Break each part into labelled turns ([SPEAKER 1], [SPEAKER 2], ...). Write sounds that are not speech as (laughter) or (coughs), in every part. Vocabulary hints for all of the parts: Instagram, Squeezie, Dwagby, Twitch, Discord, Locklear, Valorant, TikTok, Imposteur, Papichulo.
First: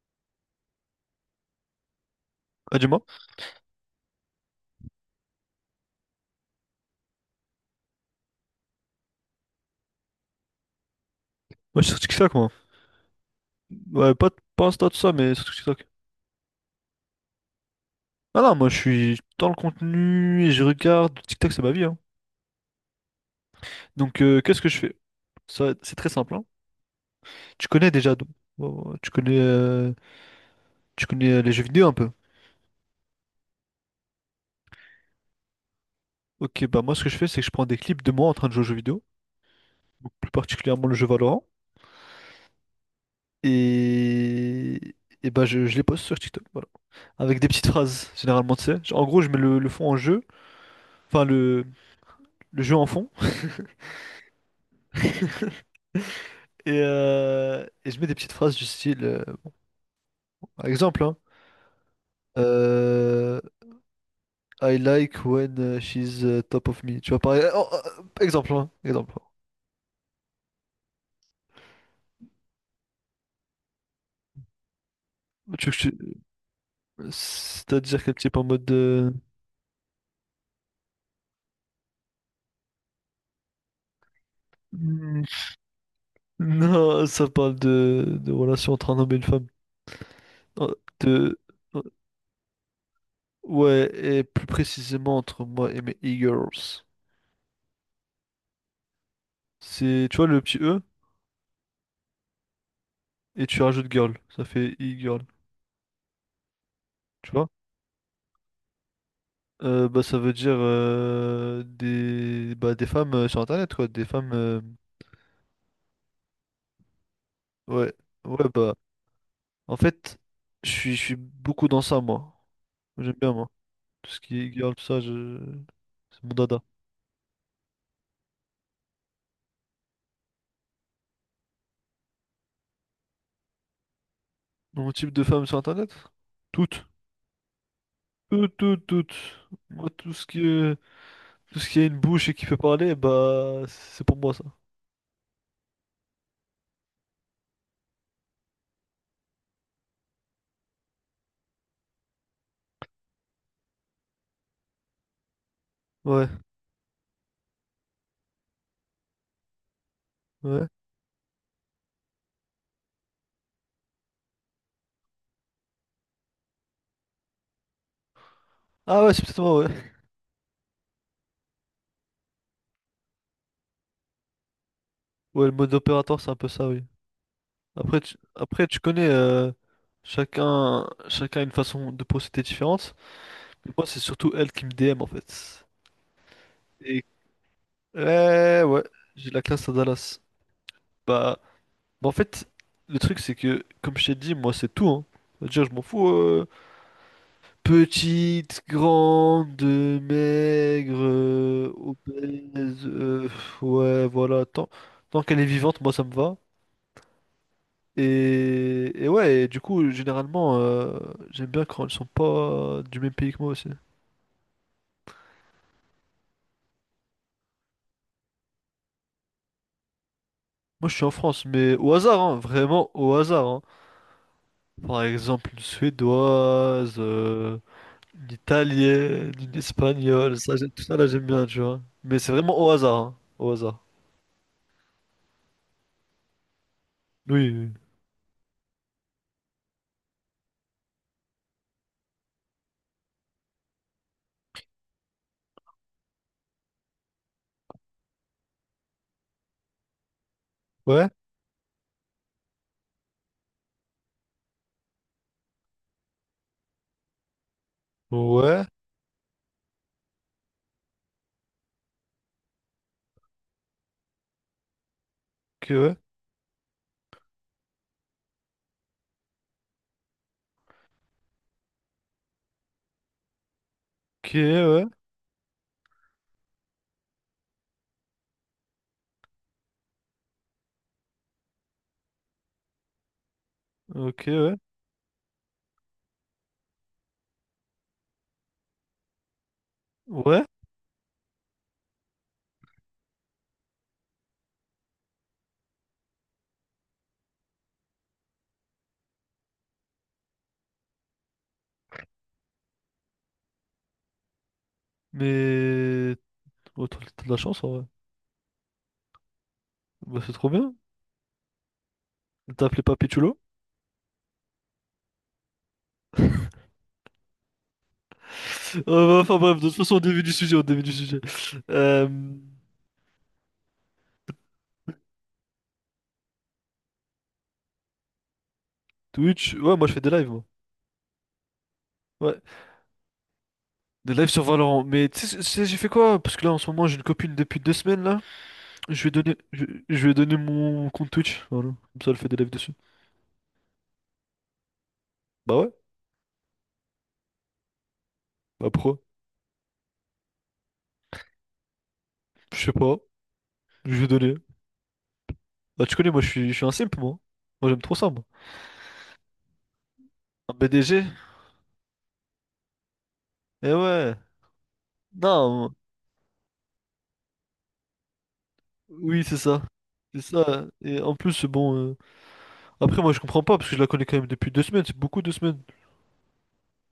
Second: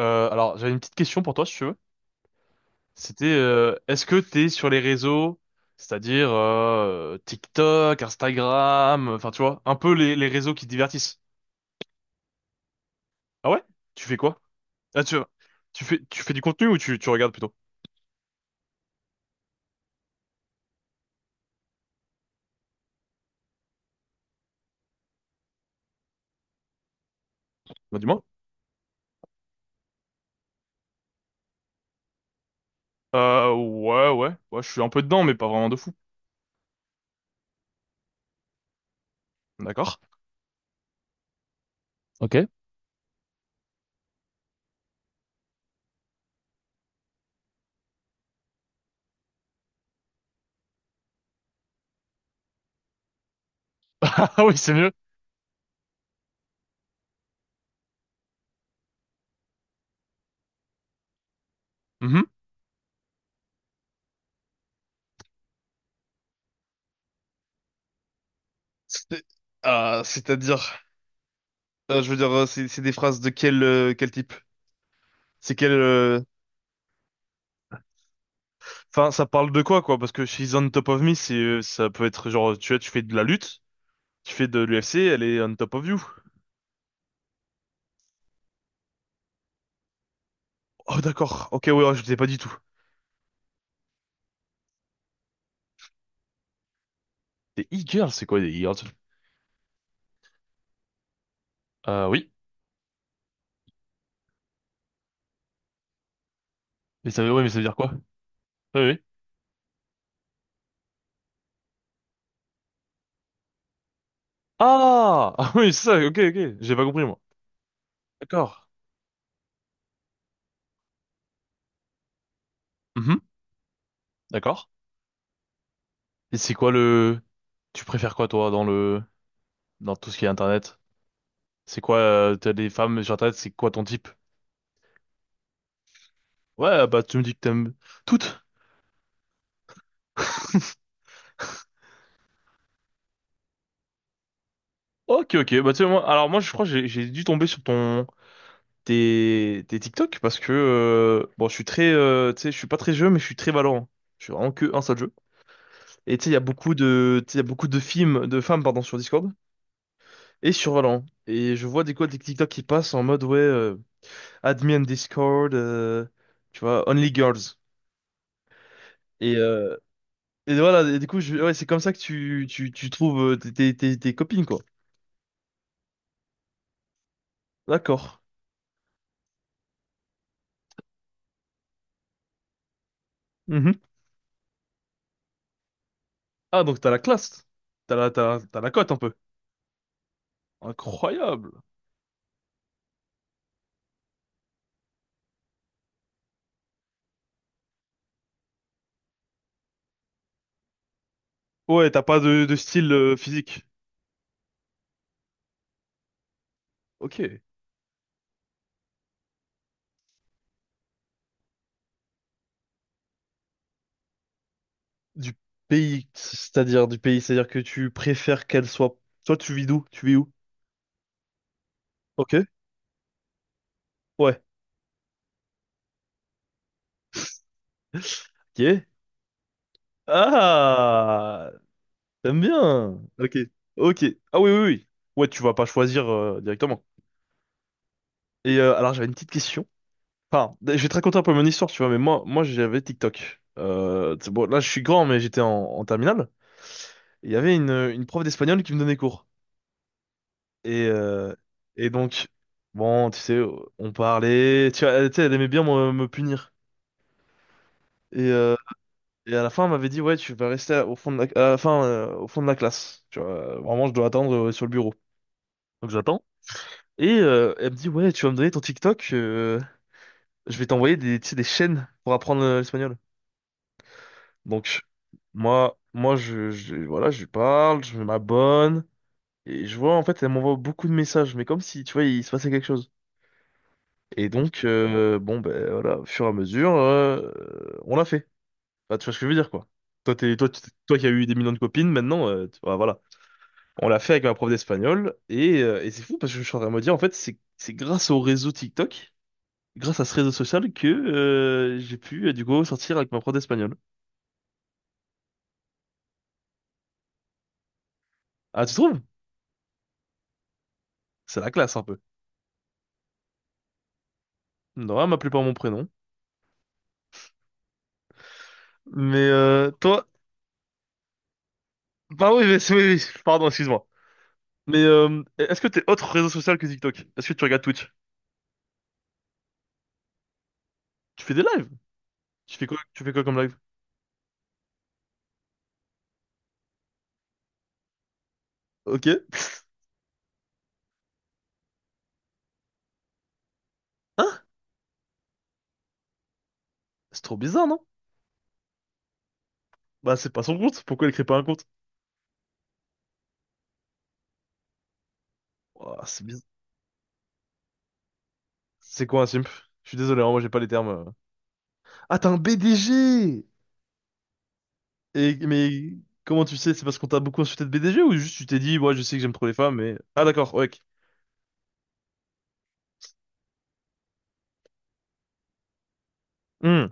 [SPEAKER 1] J'avais une petite question pour toi, si tu veux.
[SPEAKER 2] Ah, dis-moi.
[SPEAKER 1] C'était, est-ce que t'es sur les réseaux, c'est-à-dire TikTok, Instagram, enfin tu vois, un peu les réseaux qui te divertissent.
[SPEAKER 2] Moi, je suis sur TikTok, moi.
[SPEAKER 1] Ah ouais? Tu
[SPEAKER 2] Ouais,
[SPEAKER 1] fais
[SPEAKER 2] pas,
[SPEAKER 1] quoi?
[SPEAKER 2] pas Insta, tout
[SPEAKER 1] Ah
[SPEAKER 2] ça,
[SPEAKER 1] tu,
[SPEAKER 2] mais sur TikTok.
[SPEAKER 1] tu fais du contenu ou tu regardes plutôt?
[SPEAKER 2] Ah non, moi, je suis dans le contenu et je regarde. TikTok, c'est ma vie, hein. Donc, qu'est-ce que je fais? Ça, c'est très simple, hein. Tu connais
[SPEAKER 1] Bah
[SPEAKER 2] déjà,
[SPEAKER 1] dis-moi.
[SPEAKER 2] donc. Bon, tu connais, tu connais les jeux vidéo un peu.
[SPEAKER 1] Ouais, ouais, ouais, je suis un peu dedans, mais pas vraiment de fou.
[SPEAKER 2] Ok, bah moi, ce que je fais, c'est que je prends des clips de moi en train de jouer aux jeux vidéo,
[SPEAKER 1] D'accord.
[SPEAKER 2] donc plus particulièrement le jeu Valorant.
[SPEAKER 1] Ok. (laughs)
[SPEAKER 2] Et, et bah, je les poste sur TikTok, voilà. Avec des petites phrases, généralement, tu sais. En gros, je mets le fond en jeu. Enfin, le jeu en fond.
[SPEAKER 1] Ah oui, c'est mieux.
[SPEAKER 2] Et je mets des petites phrases du style, par exemple, hein,
[SPEAKER 1] Mhm.
[SPEAKER 2] euh, I like when she's top of me. Tu vois, pareil. Oh, exemple, hein, exemple.
[SPEAKER 1] C'est- Ah, je veux dire, c'est des phrases de quel quel type? C'est
[SPEAKER 2] Tu veux
[SPEAKER 1] quel
[SPEAKER 2] que je c'est-à-dire quel type en mode
[SPEAKER 1] enfin,
[SPEAKER 2] de…
[SPEAKER 1] ça parle de quoi, quoi? Parce que she's on top of me, c'est, ça peut être genre, tu vois, tu fais de la lutte, tu fais de l'UFC, elle est
[SPEAKER 2] (laughs)
[SPEAKER 1] on top of you.
[SPEAKER 2] Non, ça parle de relation entre un homme et une femme. Euh,
[SPEAKER 1] Oh,
[SPEAKER 2] De...
[SPEAKER 1] d'accord. Ok, ouais,
[SPEAKER 2] euh,
[SPEAKER 1] ouais, je ne sais pas du tout.
[SPEAKER 2] Ouais, et plus précisément entre moi et mes e-girls.
[SPEAKER 1] Des e-girls, c'est quoi des e-girls?
[SPEAKER 2] C'est, tu vois, le petit E,
[SPEAKER 1] Oui.
[SPEAKER 2] et tu rajoutes girl. Ça fait e-girl. Tu
[SPEAKER 1] Ouais,
[SPEAKER 2] vois?
[SPEAKER 1] mais ça veut dire quoi? Oui, oui.
[SPEAKER 2] Bah, ça veut dire des, bah, des femmes sur Internet, quoi. Des femmes.
[SPEAKER 1] Ah! (laughs) Ah oui, c'est ça, ok, ok. J'ai pas compris, moi.
[SPEAKER 2] Ouais. Ouais,
[SPEAKER 1] D'accord.
[SPEAKER 2] bah. En fait, je suis beaucoup dans ça, moi. J'aime
[SPEAKER 1] Mhm,
[SPEAKER 2] bien, moi. Tout ce qui est
[SPEAKER 1] d'accord.
[SPEAKER 2] girl, tout ça, je… c'est mon
[SPEAKER 1] Et c'est
[SPEAKER 2] dada.
[SPEAKER 1] quoi le... Tu préfères quoi, toi, dans le... dans tout ce qui est Internet? C'est quoi, t'as des femmes sur Internet, c'est quoi ton type?
[SPEAKER 2] Mon type de femme sur Internet? Toutes.
[SPEAKER 1] Ouais, bah, tu me dis que t'aimes toutes.
[SPEAKER 2] Toutes, toutes, toutes. Moi, tout ce qui est… tout ce qui a une bouche et qui peut parler, bah, c'est pour moi, ça.
[SPEAKER 1] Ok, ok. Bah, tu sais, moi, alors moi, je crois que j'ai dû tomber sur ton... des TikTok parce que bon, je suis très, tu sais, je suis pas très jeu, mais je suis très Valorant. Je suis vraiment que un seul jeu. Et tu
[SPEAKER 2] Ouais,
[SPEAKER 1] sais, il y a beaucoup de, tu sais, il y a beaucoup de films, de femmes, pardon, sur Discord et
[SPEAKER 2] ouais.
[SPEAKER 1] sur Valorant. Et je vois des quoi des TikTok qui passent en mode ouais, add Discord, tu vois, only girls.
[SPEAKER 2] Ah, ouais, c'est
[SPEAKER 1] Et,
[SPEAKER 2] peut-être moi, ouais.
[SPEAKER 1] euh, et voilà, et du coup, je, ouais, c'est comme ça tu trouves tes copines, quoi.
[SPEAKER 2] Ouais, le mode opérateur, c'est un peu ça, oui. Après, tu,
[SPEAKER 1] D'accord.
[SPEAKER 2] après, tu connais, chacun a une façon de procéder différente. Mais
[SPEAKER 1] Mhm.
[SPEAKER 2] moi, c'est surtout elle qui me DM en fait.
[SPEAKER 1] Ah, donc t'as la
[SPEAKER 2] Et
[SPEAKER 1] classe. T'as
[SPEAKER 2] ouais,
[SPEAKER 1] la
[SPEAKER 2] ouais,
[SPEAKER 1] cote un peu.
[SPEAKER 2] j'ai de la classe à Dallas. Bah,
[SPEAKER 1] Incroyable.
[SPEAKER 2] en fait, le truc c'est que, comme je t'ai dit, moi c'est tout, hein. Déjà, je m'en fous. Petite, grande, maigre,
[SPEAKER 1] Ouais, t'as pas de
[SPEAKER 2] obèse,
[SPEAKER 1] style physique.
[SPEAKER 2] ouais, voilà. Tant qu'elle est vivante, moi ça me va.
[SPEAKER 1] Ok.
[SPEAKER 2] Et ouais, et du coup, généralement, j'aime bien quand ils sont pas du même pays que moi aussi.
[SPEAKER 1] Du du pays, c'est-à-dire que tu préfères qu'elle soit. Toi, tu vis d'où? Tu vis où?
[SPEAKER 2] Moi, je suis en France, mais au hasard,
[SPEAKER 1] Ok.
[SPEAKER 2] hein, vraiment au hasard, hein.
[SPEAKER 1] Ouais.
[SPEAKER 2] Par exemple, une suédoise, une
[SPEAKER 1] Ok.
[SPEAKER 2] italienne, une espagnole, ça, tout ça là, j'aime bien,
[SPEAKER 1] Ah,
[SPEAKER 2] tu vois. Mais c'est
[SPEAKER 1] t'aimes
[SPEAKER 2] vraiment au hasard,
[SPEAKER 1] bien.
[SPEAKER 2] hein,
[SPEAKER 1] Ok.
[SPEAKER 2] au hasard.
[SPEAKER 1] Ok. Ah oui, oui, oui. Ouais, tu vas pas choisir directement.
[SPEAKER 2] Oui, oui.
[SPEAKER 1] Et j'avais une petite question. Enfin, je vais te raconter un peu mon histoire, tu vois, mais moi, moi j'avais TikTok. C'est bon, là, je suis grand, mais j'étais en terminale. Et il y avait une prof d'espagnol qui me donnait cours. Et,
[SPEAKER 2] Ouais,
[SPEAKER 1] euh, et donc, bon, tu sais, on parlait. Tu vois, elle, tu sais, elle aimait bien me punir. Et, euh,
[SPEAKER 2] ouais,
[SPEAKER 1] et à la fin, elle m'avait dit, ouais, tu vas rester au fond de la, à la fin, au fond de la classe. Tu vois, vraiment, je dois attendre sur le bureau.
[SPEAKER 2] ok,
[SPEAKER 1] Donc
[SPEAKER 2] ouais,
[SPEAKER 1] j'attends. Et elle me dit, ouais, tu vas me donner ton TikTok, je vais t'envoyer des, tu sais, des chaînes pour apprendre l'espagnol.
[SPEAKER 2] ok,
[SPEAKER 1] Donc,
[SPEAKER 2] ouais,
[SPEAKER 1] moi, voilà, je lui parle, je m'abonne. Et je vois, en fait, elle m'envoie beaucoup de messages, mais comme si, tu vois, il se passait quelque chose.
[SPEAKER 2] ok,
[SPEAKER 1] Et
[SPEAKER 2] ouais,
[SPEAKER 1] donc, bon, ben voilà, au fur et à mesure, on l'a fait. Bah, tu vois ce que je veux dire, quoi. Toi, t'es,
[SPEAKER 2] ouais,
[SPEAKER 1] toi, tu- toi qui as eu des millions de copines, maintenant, bah, voilà. On l'a fait avec ma prof d'espagnol, et c'est fou parce que je suis en train de me dire, en fait, c'est grâce au réseau TikTok, grâce à ce réseau social que j'ai pu, du coup, sortir avec ma prof d'espagnol.
[SPEAKER 2] mais. Oh, t'as de la chance, en vrai.
[SPEAKER 1] Ah, tu trouves?
[SPEAKER 2] Bah, c'est trop bien.
[SPEAKER 1] C'est la classe, un peu.
[SPEAKER 2] T'as appelé Papichulo?
[SPEAKER 1] Non, elle m'appelait par mon prénom. Mais
[SPEAKER 2] Enfin bref, de toute façon, au
[SPEAKER 1] toi...
[SPEAKER 2] début du sujet, au début du sujet. Euh,
[SPEAKER 1] Bah oui, mais c'est- oui, oui, pardon, excuse-moi. Mais est-ce que t'es autre réseau social que TikTok? Est-ce que tu regardes Twitch?
[SPEAKER 2] Twitch, ouais, moi je fais des lives, moi.
[SPEAKER 1] Tu fais des lives?
[SPEAKER 2] Ouais,
[SPEAKER 1] Tu fais quoi comme live?
[SPEAKER 2] des lives sur Valorant. Mais tu sais, j'ai fait quoi? Parce que là, en ce moment, j'ai une copine depuis 2 semaines, là. Je
[SPEAKER 1] Ok.
[SPEAKER 2] vais donner je lui ai mon compte Twitch, voilà. Comme ça, elle fait des lives dessus.
[SPEAKER 1] Hein?
[SPEAKER 2] Bah ouais,
[SPEAKER 1] C'est trop bizarre, non?
[SPEAKER 2] bah pourquoi?
[SPEAKER 1] Bah, c'est pas son compte. Pourquoi elle crée pas un compte?
[SPEAKER 2] Je sais pas, je vais donner bah tu
[SPEAKER 1] Ouah,
[SPEAKER 2] connais, moi
[SPEAKER 1] c'est
[SPEAKER 2] je
[SPEAKER 1] bizarre.
[SPEAKER 2] suis, je suis un simp, moi. Moi j'aime trop ça, moi.
[SPEAKER 1] C'est quoi un simp? Je suis désolé, hein, moi j'ai
[SPEAKER 2] Un
[SPEAKER 1] pas les termes.
[SPEAKER 2] BDG?
[SPEAKER 1] Ah, t'es un BDG!
[SPEAKER 2] Eh ouais,
[SPEAKER 1] Et,
[SPEAKER 2] non,
[SPEAKER 1] mais comment tu sais? C'est parce qu'on t'a beaucoup insulté de BDG ou juste tu t'es dit, ouais, je sais que
[SPEAKER 2] oui,
[SPEAKER 1] j'aime
[SPEAKER 2] c'est
[SPEAKER 1] trop les
[SPEAKER 2] ça.
[SPEAKER 1] femmes, mais.
[SPEAKER 2] C'est
[SPEAKER 1] Ah, d'accord,
[SPEAKER 2] ça.
[SPEAKER 1] ouais. Ok.
[SPEAKER 2] Et en plus, bon, moi je comprends pas, parce que je la connais quand même depuis 2 semaines, c'est beaucoup 2 semaines.
[SPEAKER 1] Hmm.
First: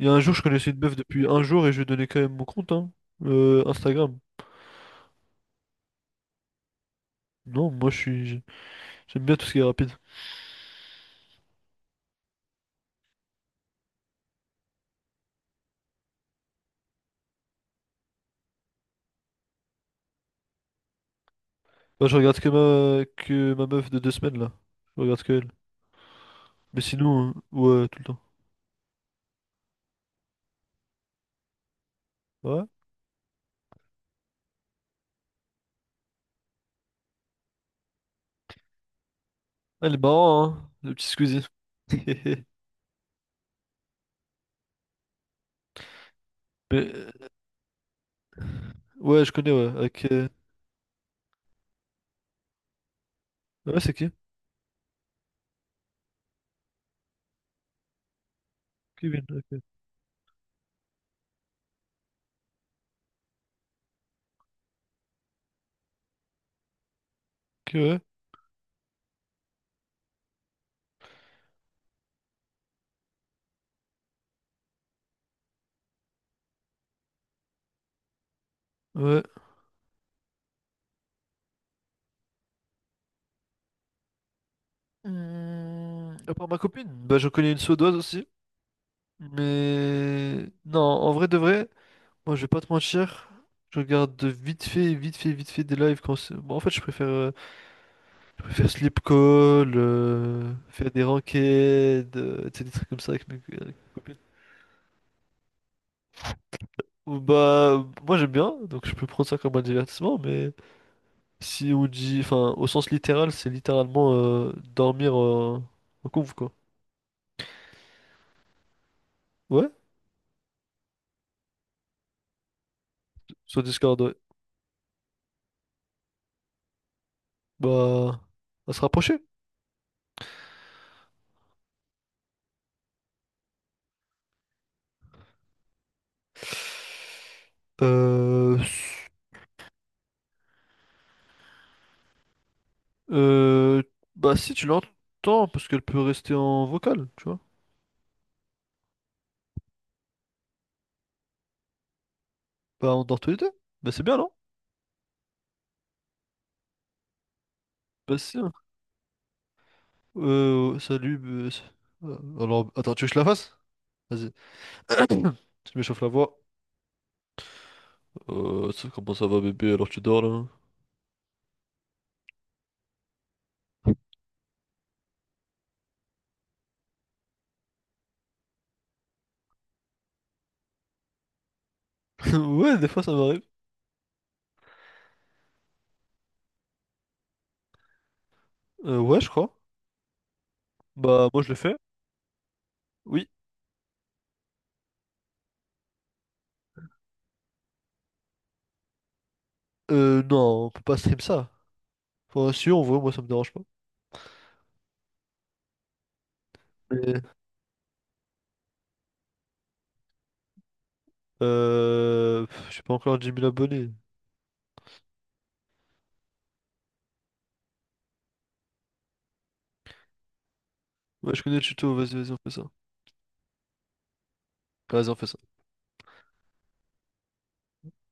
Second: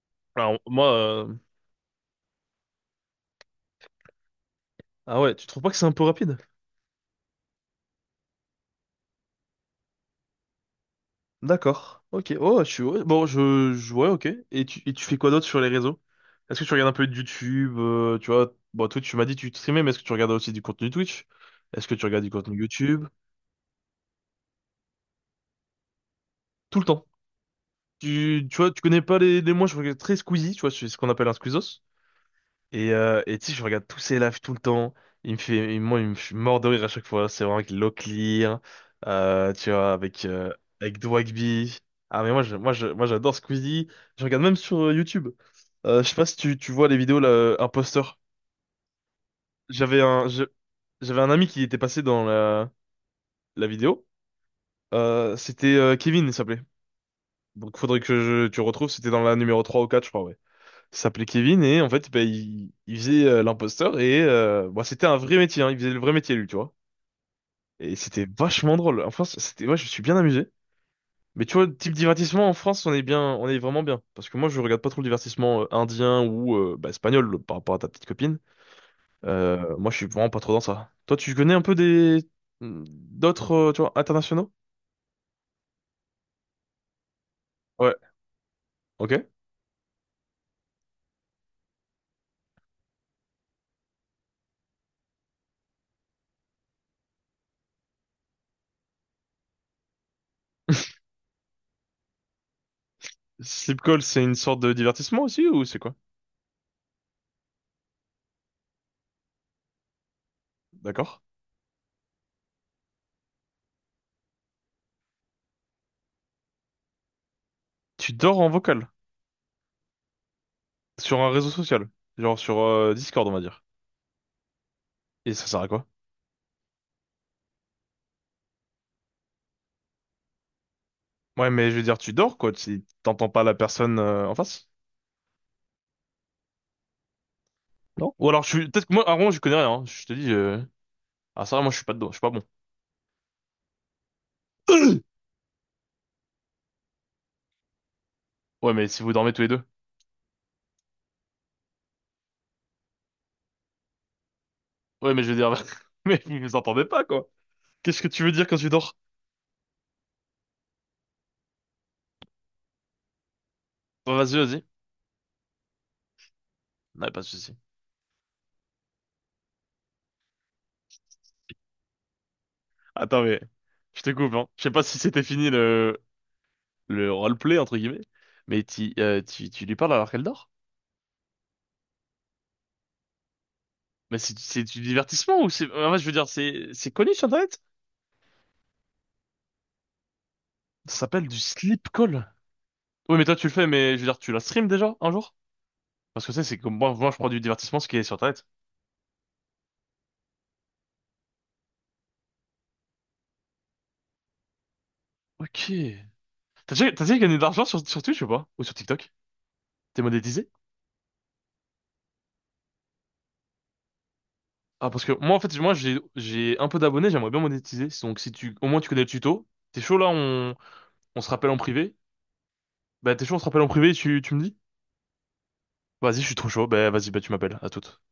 [SPEAKER 2] Il y a un jour, je
[SPEAKER 1] Alors,
[SPEAKER 2] connaissais une
[SPEAKER 1] moi.
[SPEAKER 2] meuf depuis un jour et je lui ai donné quand même mon compte, hein. Instagram.
[SPEAKER 1] Ah ouais, tu trouves pas que c'est un peu rapide?
[SPEAKER 2] Non, j'aime bien tout ce qui est rapide.
[SPEAKER 1] D'accord. Ok. Oh, je suis... ouais, bon, je... ouais, ok. Et tu fais quoi d'autre sur les réseaux? Est-ce que tu regardes un peu de YouTube, tu vois? Bon, Twitch, tu m'as dit que tu streamais, mais est-ce que tu regardes aussi du contenu Twitch? Est-ce que tu
[SPEAKER 2] Bah, je
[SPEAKER 1] regardes du
[SPEAKER 2] regarde que
[SPEAKER 1] contenu
[SPEAKER 2] ma,
[SPEAKER 1] YouTube?
[SPEAKER 2] que ma meuf de deux semaines, là. Je regarde que elle. Mais
[SPEAKER 1] Tout le temps.
[SPEAKER 2] sinon, ouais, tout le temps.
[SPEAKER 1] Tu connais pas les moi je regarde très Squeezie, tu vois, c'est ce qu'on appelle un squeezos.
[SPEAKER 2] Ouais.
[SPEAKER 1] Et tu sais, je regarde tous ses lives tout le temps. Il me fait, il- je suis mort de rire à chaque fois. C'est vraiment avec Locklear, tu
[SPEAKER 2] Ah,
[SPEAKER 1] vois,
[SPEAKER 2] elle est
[SPEAKER 1] avec,
[SPEAKER 2] marrant, hein, le
[SPEAKER 1] avec
[SPEAKER 2] petit Squeezie.
[SPEAKER 1] Dwagby. Ah, mais
[SPEAKER 2] (laughs)
[SPEAKER 1] moi, j'adore Squeezie. Je regarde même sur YouTube. Je sais pas si tu, tu vois
[SPEAKER 2] Mais,
[SPEAKER 1] les vidéos, là, Imposteur.
[SPEAKER 2] ouais, je connais, ouais.
[SPEAKER 1] J'avais
[SPEAKER 2] Avec,
[SPEAKER 1] un, je- j'avais un ami qui était passé dans la
[SPEAKER 2] ah ouais, c'est
[SPEAKER 1] vidéo.
[SPEAKER 2] qui?
[SPEAKER 1] C'était Kevin, il s'appelait. Donc, tu retrouves. C'était dans
[SPEAKER 2] Kevin,
[SPEAKER 1] la
[SPEAKER 2] ok.
[SPEAKER 1] numéro 3 ou 4, je crois. Ouais. Il s'appelait Kevin et en fait, bah, il faisait l'imposteur et bon, c'était un vrai métier, hein, il faisait le vrai métier lui, tu vois.
[SPEAKER 2] Ok,
[SPEAKER 1] Et
[SPEAKER 2] ouais.
[SPEAKER 1] c'était vachement drôle. En France, c'était, ouais, je me suis bien amusé. Mais tu vois, type divertissement en France, on est bien, on est vraiment bien. Parce que moi, je regarde pas trop le divertissement indien ou bah, espagnol le- par rapport à ta petite copine.
[SPEAKER 2] Ouais.
[SPEAKER 1] Moi, je suis vraiment pas trop dans ça. Toi, tu connais un peu des hmm, d'autres, tu vois, internationaux?
[SPEAKER 2] À part ma copine, bah, je connais une suédoise
[SPEAKER 1] Ouais.
[SPEAKER 2] aussi.
[SPEAKER 1] Ok.
[SPEAKER 2] Mais non, en vrai de vrai, moi, je vais pas te mentir. Je regarde de vite fait, vite fait, vite fait des lives quand en fait, je préfère sleep call, faire des ranked, tu sais, des trucs comme ça
[SPEAKER 1] (laughs)
[SPEAKER 2] avec mes
[SPEAKER 1] Sleep call,
[SPEAKER 2] copines.
[SPEAKER 1] c'est une sorte de divertissement aussi ou c'est quoi?
[SPEAKER 2] Ou bah, moi j'aime bien, donc je peux prendre ça comme un divertissement, mais
[SPEAKER 1] D'accord.
[SPEAKER 2] si on dit, enfin, au sens littéral, c'est littéralement dormir en conf, quoi.
[SPEAKER 1] Tu dors en vocal.
[SPEAKER 2] Ouais,
[SPEAKER 1] Sur un réseau social. Genre sur Discord, on va
[SPEAKER 2] sur
[SPEAKER 1] dire.
[SPEAKER 2] Discord, ouais.
[SPEAKER 1] Et ça sert à quoi?
[SPEAKER 2] Bah, à se rapprocher.
[SPEAKER 1] Ouais, mais je veux dire, tu dors, quoi, si t'entends pas la personne en face. Non? Ou alors, je
[SPEAKER 2] Euh,
[SPEAKER 1] suis... Peut-être que moi, avant, je connais rien. Hein. Je te dis... ah, ça, va, moi, je suis pas dedans. Je suis pas bon.
[SPEAKER 2] Euh, bah si tu
[SPEAKER 1] (clears throat)
[SPEAKER 2] l'entends, parce qu'elle peut rester en vocal, tu vois.
[SPEAKER 1] Ouais, mais si vous dormez tous les deux.
[SPEAKER 2] Bah on dort tous les deux. Bah c'est bien, non?
[SPEAKER 1] Ouais, mais je veux dire... (laughs) Mais vous vous entendez pas, quoi. Qu'est-ce que
[SPEAKER 2] Bah
[SPEAKER 1] tu veux
[SPEAKER 2] si,
[SPEAKER 1] dire
[SPEAKER 2] hein.
[SPEAKER 1] quand tu dors?
[SPEAKER 2] Salut. Alors, attends, tu veux que je la fasse?
[SPEAKER 1] Bah,
[SPEAKER 2] Vas-y.
[SPEAKER 1] vas-y, vas-y.
[SPEAKER 2] (coughs) (clears throat) Tu m'échauffes la voix.
[SPEAKER 1] Ouais, pas de souci.
[SPEAKER 2] Comment ça va bébé, alors tu dors là?
[SPEAKER 1] Attends, mais... Je
[SPEAKER 2] (laughs)
[SPEAKER 1] te coupe, hein. Je sais pas si c'était fini le... Le roleplay, entre guillemets. Mais tu lui parles alors qu'elle dort?
[SPEAKER 2] Ouais, des fois ça m'arrive.
[SPEAKER 1] Mais c'est du divertissement ou c'est... En fait, je veux dire, c'est connu sur Internet?
[SPEAKER 2] Ouais, je crois.
[SPEAKER 1] Ça s'appelle
[SPEAKER 2] Bah
[SPEAKER 1] du
[SPEAKER 2] moi je le fais.
[SPEAKER 1] sleep call. Oui, mais
[SPEAKER 2] Oui.
[SPEAKER 1] toi, tu le fais, mais je veux dire, tu la stream déjà un jour? Parce que tu sais, c'est comme moi, moi, je prends du divertissement, ce qui est sur Internet.
[SPEAKER 2] Non, on peut pas stream ça. Enfin, si on voit, moi ça me dérange pas.
[SPEAKER 1] Ok. T'as déjà
[SPEAKER 2] Mais,
[SPEAKER 1] gagné de l'argent sur Twitch ou pas? Ou sur TikTok? T'es monétisé?
[SPEAKER 2] pff, j'ai pas encore 10 000 abonnés.
[SPEAKER 1] Ah, parce que moi, en fait, moi, j'ai un peu d'abonnés, j'aimerais bien monétiser. Donc, si tu, au moins, tu connais le tuto. T'es chaud, là, on se
[SPEAKER 2] Ouais, je
[SPEAKER 1] rappelle
[SPEAKER 2] connais
[SPEAKER 1] en
[SPEAKER 2] le tuto,
[SPEAKER 1] privé.
[SPEAKER 2] vas-y, vas-y, on fait ça.
[SPEAKER 1] Bah, t'es chaud, on se rappelle en privé, tu me dis?
[SPEAKER 2] Vas-y, on fait ça.
[SPEAKER 1] Vas-y, je suis trop chaud. Bah, vas-y, bah, tu m'appelles. À toute.